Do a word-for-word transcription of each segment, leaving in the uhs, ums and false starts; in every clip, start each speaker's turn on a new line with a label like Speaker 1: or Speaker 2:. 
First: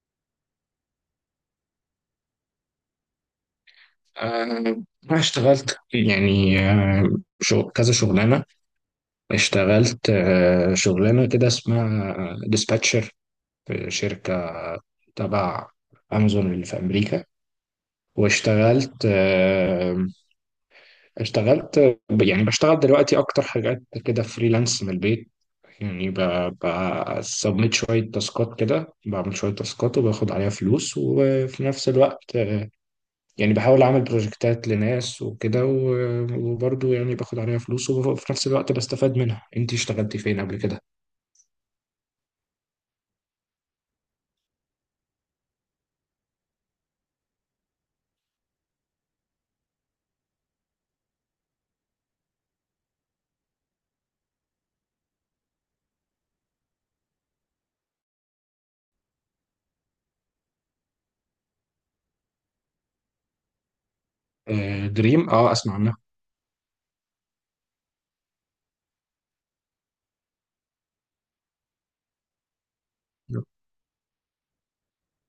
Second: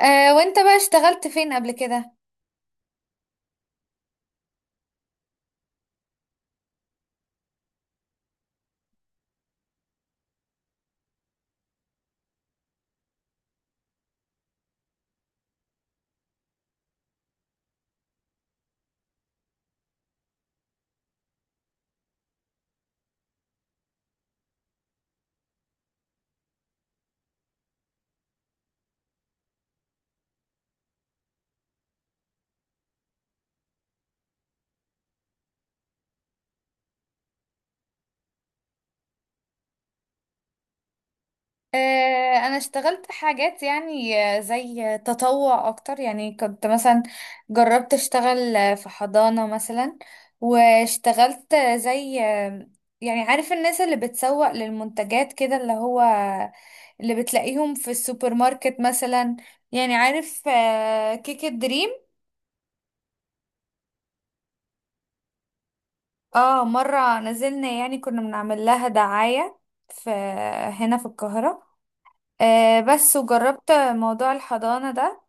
Speaker 1: آه وانت بقى اشتغلت فين قبل كده؟
Speaker 2: آه، أنا اشتغلت يعني آه، شغ- كذا شغلانة، اشتغلت آه، شغلانة كده اسمها ديسباتشر في شركة تبع أمازون اللي في أمريكا. واشتغلت آه، اشتغلت ب- يعني بشتغل دلوقتي أكتر حاجات كده فريلانس من البيت. يعني بسبميت شوية تاسكات كده، بعمل شوية تاسكات وباخد عليها فلوس، وفي نفس الوقت يعني بحاول أعمل بروجكتات لناس وكده، و- وبرضه يعني باخد عليها فلوس وفي نفس الوقت بستفاد منها. أنت اشتغلتي فين قبل كده؟
Speaker 1: آه، انا اشتغلت حاجات، يعني آه، زي تطوع اكتر. يعني كنت مثلا جربت اشتغل آه، في حضانة مثلا، واشتغلت آه، زي آه، يعني عارف الناس اللي بتسوق للمنتجات كده، اللي هو اللي بتلاقيهم في السوبر ماركت مثلا. يعني عارف آه، كيك الدريم؟
Speaker 2: آه، دريم، اه، اسمع عنها.
Speaker 1: اه، مرة نزلنا، يعني كنا بنعمل لها دعاية في، هنا في القاهرة. آه، بس وجربت موضوع الحضانة ده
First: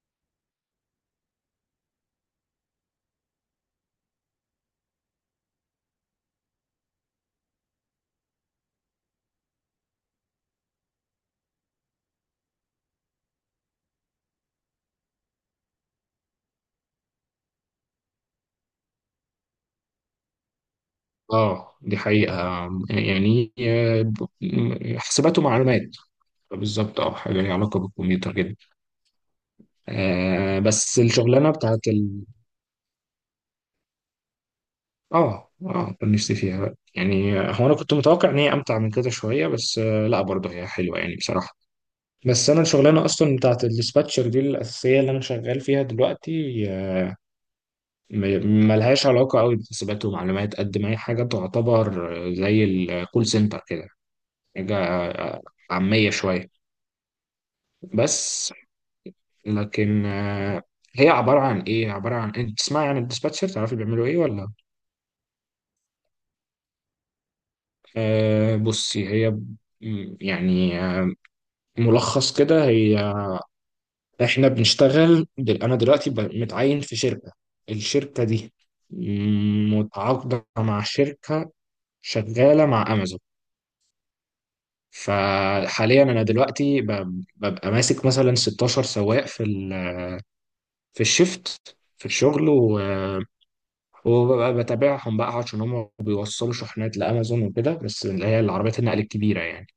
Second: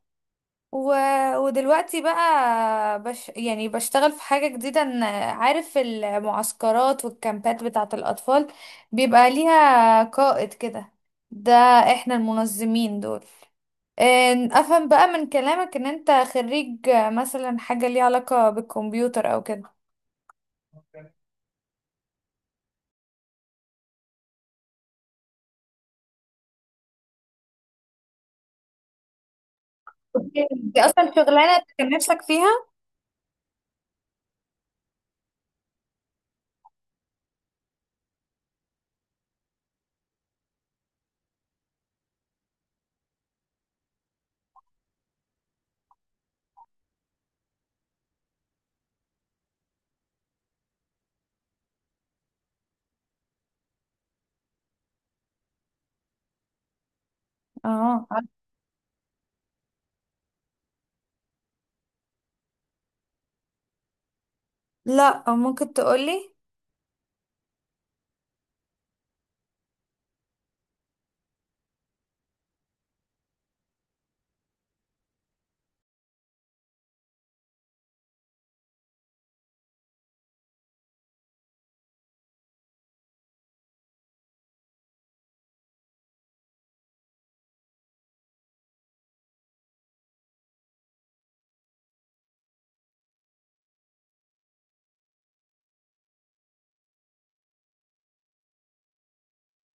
Speaker 1: و... ودلوقتي بقى بش... يعني بشتغل في حاجة جديدة، إن عارف المعسكرات والكامبات بتاعة الأطفال، بيبقى ليها قائد كده. ده احنا المنظمين دول. آه، افهم بقى من كلامك ان انت خريج آه، مثلا حاجة ليها علاقة بالكمبيوتر او كده.
Speaker 2: اه، دي حقيقة. يعني آه، ب- حسابات ومعلومات، بالظبط. اه، حاجة ليها علاقة بالكمبيوتر جدا.
Speaker 1: أوكي.
Speaker 2: آه،
Speaker 1: دي
Speaker 2: بس
Speaker 1: اصلا
Speaker 2: الشغلانة
Speaker 1: شغلانة
Speaker 2: بتاعت
Speaker 1: كان نفسك
Speaker 2: ال
Speaker 1: فيها؟
Speaker 2: اه اه، كان نفسي فيها بقى. يعني هو انا كنت متوقع ان هي امتع من كده شوية، بس آه لا، برضه هي حلوة يعني بصراحة. بس انا الشغلانه اصلا بتاعت الdispatcher دي الاساسيه اللي انا شغال فيها دلوقتي م- ملهاش علاقه قوي بحسابات ومعلومات، قد ما هي حاجه تعتبر زي الكول سنتر كده، حاجه عاميه شويه.
Speaker 1: اه،
Speaker 2: بس لكن آه، هي عباره عن ايه؟ عباره عن انت تسمعي عن الديسباتشر، تعرفي بيعملوا ايه ولا؟
Speaker 1: لا ممكن تقولي.
Speaker 2: آه، بصي هي م- يعني آه، ملخص كده، هي احنا بنشتغل دل... انا دلوقتي ب... متعين في شركة، الشركة دي متعاقدة مع شركة شغالة مع امازون. فحاليا انا دلوقتي ب... ببقى ماسك مثلا ستاشر سواق في ال... في الشفت في الشغل و... وببقى بتابعهم بقى، عشان هم بيوصلوا شحنات لامازون وكده، بس اللي هي العربيات النقل الكبيرة يعني.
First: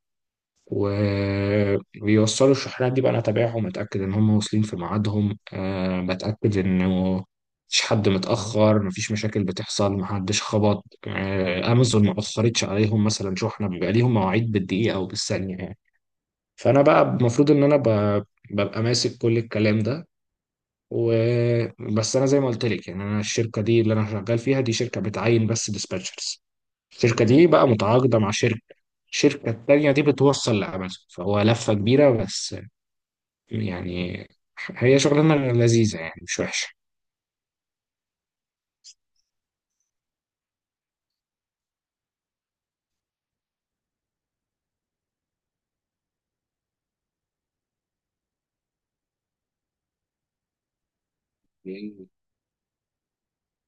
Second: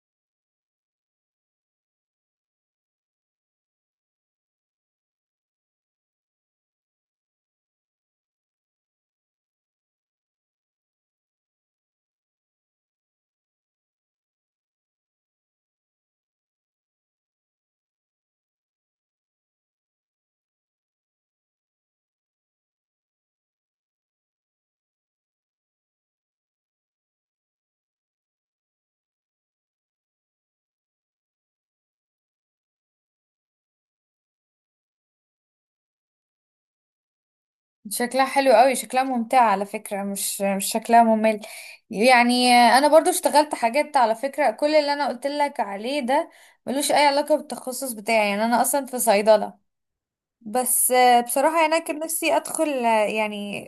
Speaker 2: وبيوصلوا الشحنات دي بقى انا اتابعهم، اتاكد ان هم واصلين في ميعادهم، أه بتاكد انه مفيش حد متاخر، مفيش مشاكل بتحصل، محدش خبط، أه امازون ما اخرتش عليهم مثلا شحنه، بيبقى ليهم مواعيد بالدقيقه او بالثانيه يعني. فانا بقى المفروض ان انا ب- ببقى ماسك كل الكلام ده. وبس انا زي ما قلت لك يعني، انا الشركه دي اللي انا شغال فيها دي شركه بتعين بس ديسباتشرز، الشركة دي بقى متعاقدة مع شركة، الشركة التانية دي بتوصل لأمازون، فهو لفة كبيرة بس يعني. هي شغلانة لذيذة يعني مش وحشة.
Speaker 1: شكلها حلو قوي، شكلها ممتع على فكرة، مش مش شكلها ممل. يعني انا برضو اشتغلت حاجات على فكرة. كل اللي انا قلت لك عليه ده ملوش اي علاقة بالتخصص بتاعي، يعني انا اصلا في صيدلة. بس آه، بصراحة يعني أنا كان نفسي أدخل آه، يعني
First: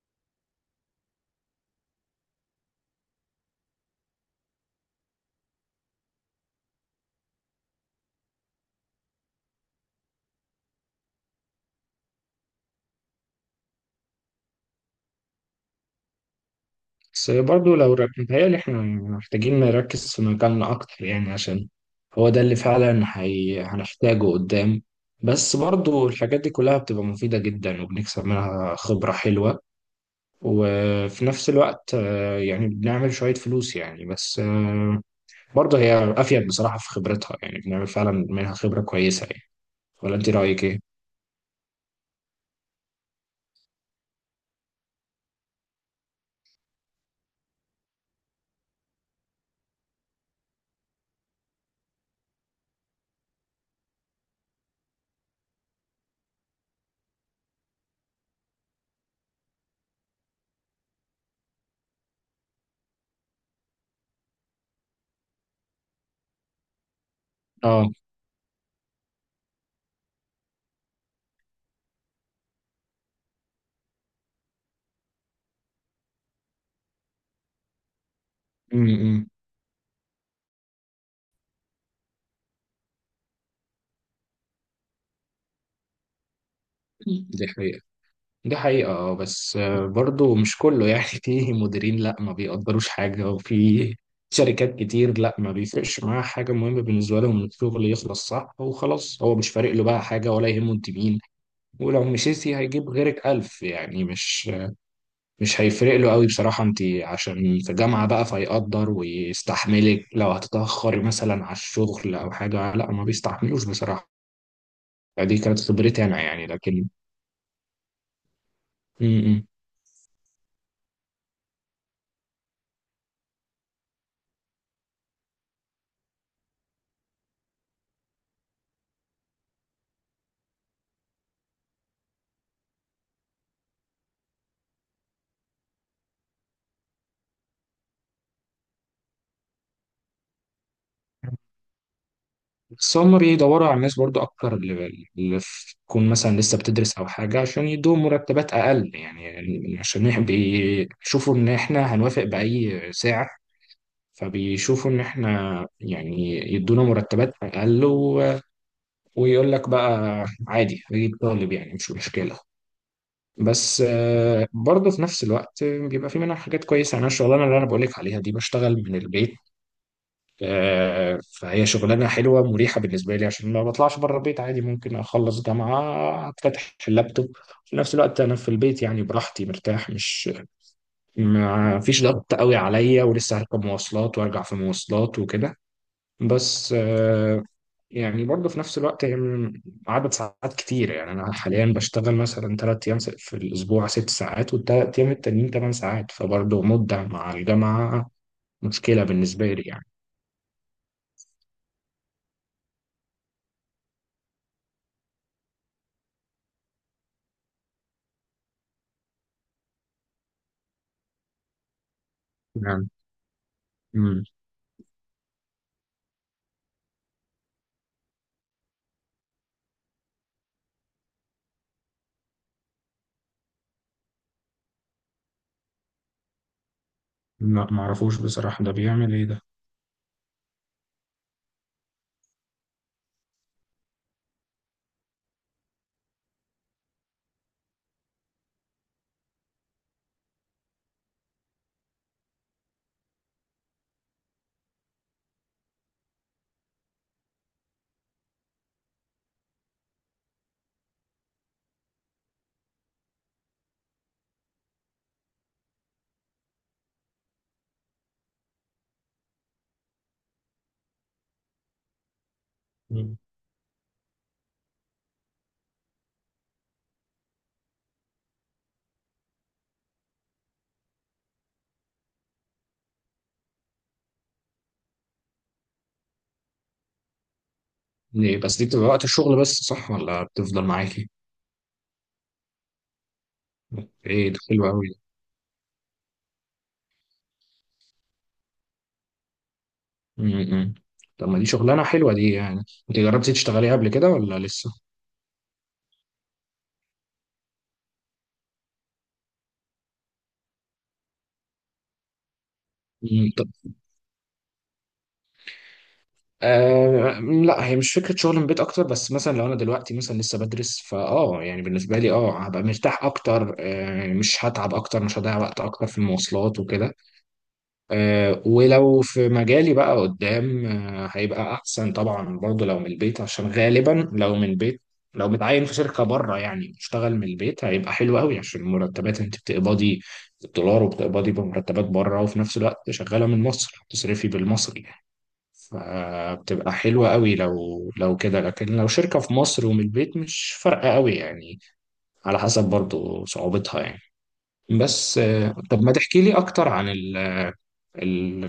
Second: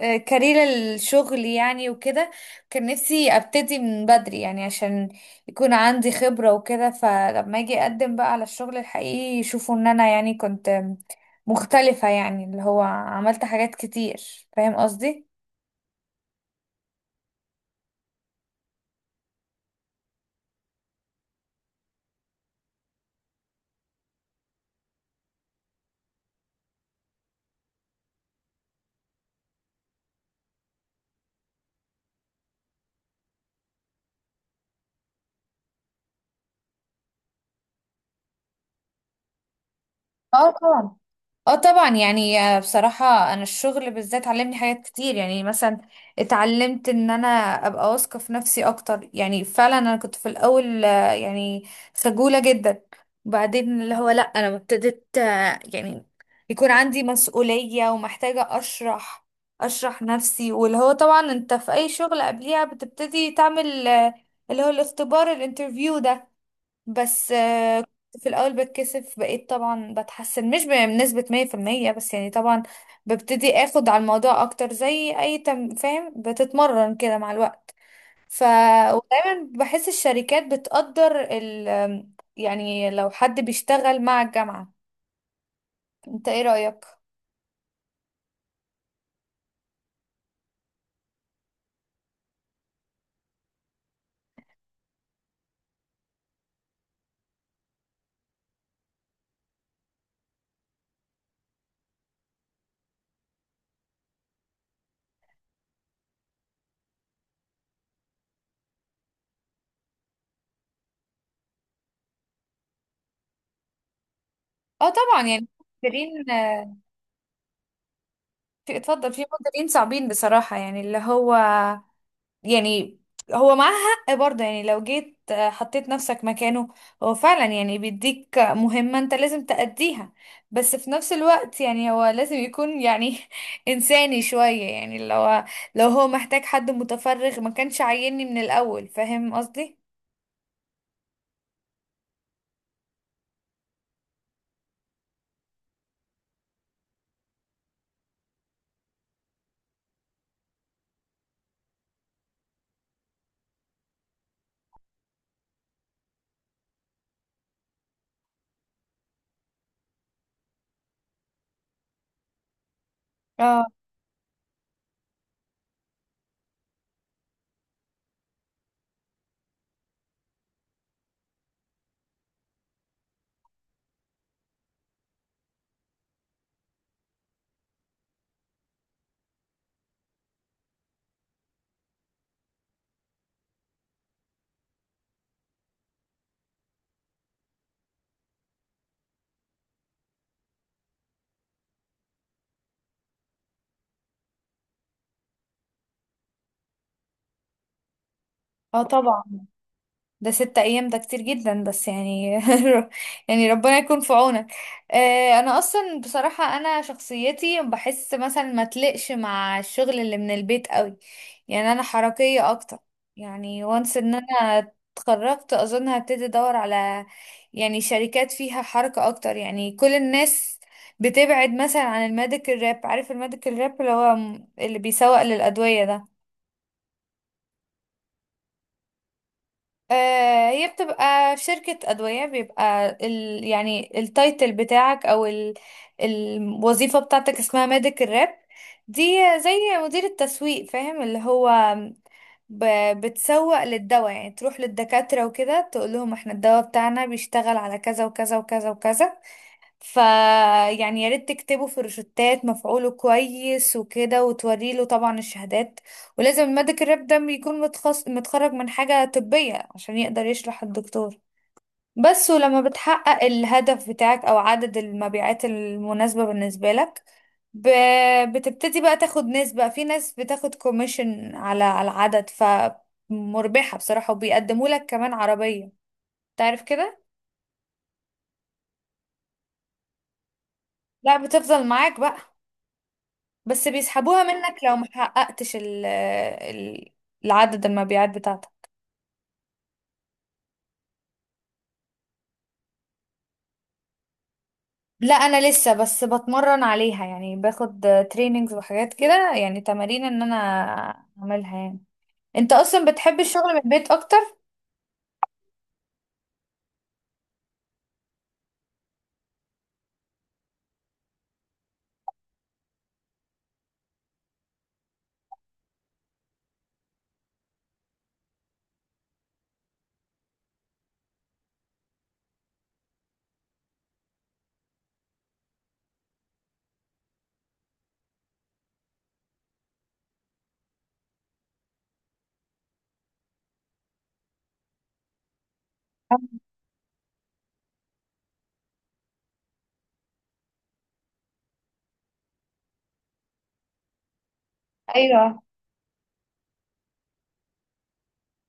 Speaker 1: آه، كارير الشغل يعني وكده. كان نفسي أبتدي من بدري يعني، عشان يكون عندي خبرة وكده، فلما أجي أقدم بقى على الشغل الحقيقي يشوفوا إن أنا يعني كنت مختلفة، يعني اللي هو عملت حاجات كتير. فاهم قصدي؟
Speaker 2: بس برضه لو رك... متهيألي احنا محتاجين نركز في مجالنا أكتر يعني، عشان هو ده اللي فعلا هي... هنحتاجه قدام. بس برضه الحاجات دي كلها بتبقى مفيدة جدا، وبنكسب منها خبرة حلوة. وفي نفس الوقت آه، يعني بنعمل شوية فلوس يعني. بس برضه هي افيد بصراحه في خبرتها، يعني بنعمل فعلا منها خبره كويسه يعني. ولا انت
Speaker 1: اه
Speaker 2: رايك ايه؟
Speaker 1: طبعا. اه طبعا، يعني آه، بصراحة انا الشغل بالذات علمني حاجات كتير. يعني مثلا اتعلمت ان انا ابقى واثقة في نفسي اكتر. يعني فعلا انا كنت في الاول آه، يعني خجولة جدا. وبعدين اللي هو لا، انا لما ابتديت آه، يعني يكون عندي مسؤولية ومحتاجة اشرح اشرح نفسي، واللي هو طبعا انت في اي شغل قبليها بتبتدي تعمل آه، اللي هو الاختبار الانترفيو ده. بس آه،
Speaker 2: اه،
Speaker 1: كنت في الأول بتكسف، بقيت طبعا بتحسن مش بنسبة مية في المية بس، يعني طبعا ببتدي اخد على الموضوع اكتر. زي اي تم فاهم، بتتمرن كده مع الوقت. ف
Speaker 2: امم
Speaker 1: ودايما بحس الشركات بتقدر ال، يعني لو حد بيشتغل مع الجامعة. انت ايه رأيك؟
Speaker 2: دي حقيقه، دي حقيقه. اه، بس آه، برضه مش كله يعني في مديرين لا ما بيقدروش حاجه، وفي شركات كتير لا ما بيفرقش معاها حاجه، مهمه بالنسبه لهم إن الشغل يخلص صح وخلاص، هو مش فارق له بقى حاجه ولا يهمه انت مين. ولو مشيتي هيجيب غيرك الف يعني، مش مش هيفرق له قوي بصراحة. انت عشان في جامعة بقى فيقدر ويستحملك، لو هتتأخري مثلا على الشغل او حاجة لا ما بيستحملوش بصراحة.
Speaker 1: اه طبعا
Speaker 2: دي
Speaker 1: يعني.
Speaker 2: كانت خبرتي انا
Speaker 1: مديرين
Speaker 2: يعني،
Speaker 1: آه،
Speaker 2: لكن
Speaker 1: في،
Speaker 2: م-
Speaker 1: اتفضل، في
Speaker 2: م.
Speaker 1: مديرين صعبين بصراحة، يعني اللي هو يعني هو معاه حق برضه. يعني لو جيت آه، حطيت نفسك مكانه، هو فعلا يعني بيديك مهمة انت لازم تأديها، بس في نفس الوقت يعني هو لازم يكون يعني إنساني شوية. يعني لو لو هو محتاج حد متفرغ ما كانش عايزني من الأول. فاهم قصدي؟
Speaker 2: بس هم بيدوروا على الناس برضو اكتر، اللي اللي في- تكون مثلا لسه بتدرس او حاجة، عشان يدوهم مرتبات اقل يعني، يعني عشان يح- بيشوفوا ان احنا هنوافق بأي سعر. فبيشوفوا ان احنا يعني يدونا مرتبات اقل، ويقول لك بقى عادي اجيب طالب يعني مش مشكله.
Speaker 1: اه
Speaker 2: بس آه، برضه في نفس الوقت بيبقى في منها حاجات كويسه يعني، انا الشغلانه اللي انا بقول لك عليها دي بشتغل من البيت. آه، فهي شغلانه حلوه مريحه بالنسبه لي، عشان ما بطلعش بره البيت عادي، ممكن اخلص جامعه افتتح اللابتوب في نفس الوقت انا في البيت يعني، براحتي مرتاح، مش ما فيش ضغط قوي عليا، ولسه هركب مواصلات وارجع في مواصلات وكده. بس آه، يعني برضه في نفس الوقت هي من- عدد ساعات كتير يعني. أنا حاليا بشتغل مثلا تلات أيام في الأسبوع ست ساعات، والتلات أيام التانيين تمن ساعات، فبرضه مدة مع الجامعة
Speaker 1: اه
Speaker 2: مشكلة
Speaker 1: طبعا.
Speaker 2: بالنسبة لي يعني
Speaker 1: ده ستة ايام ده كتير جدا، بس يعني يعني ربنا يكون في عونك. آه، انا اصلا بصراحة انا شخصيتي بحس مثلا ما تلقش مع الشغل اللي من البيت قوي. يعني انا حركية اكتر.
Speaker 2: يعني
Speaker 1: يعني وانس ان
Speaker 2: مم.
Speaker 1: انا اتخرجت اظن هبتدي ادور على، يعني شركات فيها حركة اكتر، يعني كل الناس. بتبعد مثلا عن الميديكال راب. عارف الميديكال راب اللي هو م- اللي بيسوق للأدوية ده؟
Speaker 2: لا، معرفوش بصراحة، ده بيعمل إيه ده؟
Speaker 1: آه، هي بتبقى في شركة أدوية، بيبقى ال، يعني التايتل بتاعك أو ال الوظيفة بتاعتك اسمها ميديكال راب. دي زي مدير التسويق، فاهم؟ اللي هو ب بتسوق للدواء، يعني تروح للدكاترة وكده تقول لهم احنا الدواء بتاعنا بيشتغل على كذا وكذا وكذا وكذا، فيعني يا ريت تكتبه في روشتات، مفعوله كويس وكده، وتوري له طبعا الشهادات. ولازم الميديكال ريب ده يكون متخص... متخرج من حاجة طبية عشان يقدر يشرح الدكتور. بس ولما
Speaker 2: مم.
Speaker 1: بتحقق الهدف بتاعك أو عدد المبيعات المناسبة بالنسبة لك، ب... بتبتدي بقى تاخد نسبة. في ناس بتاخد كوميشن على على العدد، فمربحة بصراحة، وبيقدموا لك كمان عربية. تعرف كده؟
Speaker 2: ليه بس دي بتبقى وقت الشغل بس صح ولا بتفضل معاكي؟
Speaker 1: لا، بتفضل معاك بقى، بس بيسحبوها
Speaker 2: إيه ده
Speaker 1: منك
Speaker 2: حلو
Speaker 1: لو ما
Speaker 2: أوي ده.
Speaker 1: حققتش ال- ال- العدد المبيعات بتاعتك.
Speaker 2: مم، مم. طب ما دي شغلانة حلوة دي يعني، أنت جربتي تشتغلي قبل كده ولا لسه؟
Speaker 1: لا انا لسه بس بتمرن عليها، يعني باخد تريننجز وحاجات كده، يعني تمارين ان انا اعملها يعني. انت اصلا بتحب الشغل من البيت اكتر؟
Speaker 2: آه لا، هي مش فكره شغل من البيت اكتر، بس مثلا لو انا دلوقتي مثلا لسه بدرس، فاه يعني بالنسبه لي اه هبقى مرتاح اكتر، آه يعني مش هتعب اكتر، مش هضيع وقت اكتر في المواصلات وكده. آه، ولو في مجالي بقى قدام آه هيبقى احسن طبعا، برضه لو من البيت، عشان غالبا لو من البيت، لو متعين في شركه بره يعني اشتغل من البيت، هيبقى حلو قوي، عشان المرتبات انت بتقبضي بالدولار، وبتقبضي بمرتبات بره وفي نفس الوقت شغاله من مصر هتصرفي بالمصري، فبتبقى حلوة قوي لو لو كده. لكن لو شركة في مصر ومن البيت مش فارقة قوي يعني، على حسب برضو صعوبتها يعني. بس
Speaker 1: ايوه،
Speaker 2: آه، طب ما تحكي لي اكتر عن ال ال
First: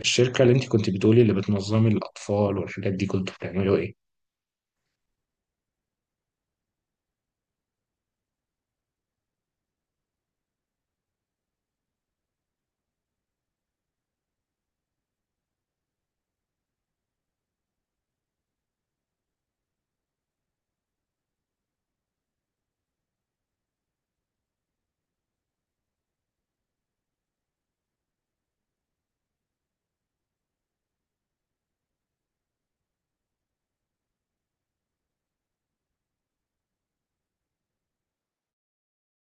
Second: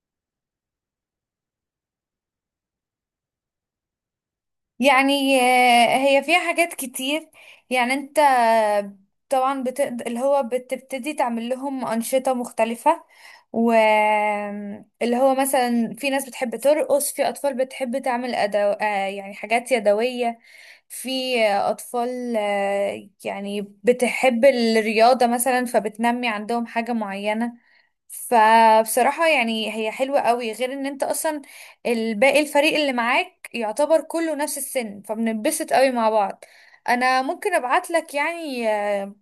Speaker 2: الشركة اللي انت كنت بتقولي، اللي بتنظمي الاطفال والحاجات دي، كنتوا بتعملوا ايه؟
Speaker 1: يعني آه، هي فيها حاجات كتير. يعني انت طبعا بتقد... اللي هو بتبتدي تعمل لهم أنشطة مختلفة. واللي هو مثلا في ناس بتحب ترقص، في أطفال بتحب تعمل أدو... آه، يعني حاجات يدوية، في أطفال آه، يعني بتحب الرياضة مثلا، فبتنمي عندهم حاجة معينة. فبصراحة يعني هي حلوة قوي، غير ان انت اصلا الباقي الفريق اللي معاك يعتبر كله نفس السن، فبنتبسط قوي مع بعض. انا ممكن ابعت لك يعني آه،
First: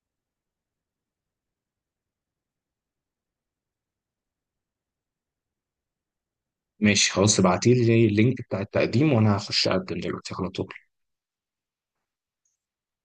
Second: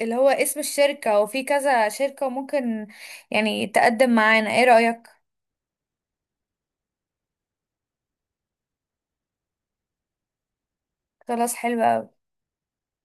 Speaker 1: اللي هو اسم الشركة، وفي كذا شركة وممكن يعني تقدم معانا. ايه رأيك؟
Speaker 2: ماشي خلاص، ابعتي لي اللينك بتاع التقديم، وانا هخش اقدم دلوقتي على طول.
Speaker 1: خلاص، حلوة قوي.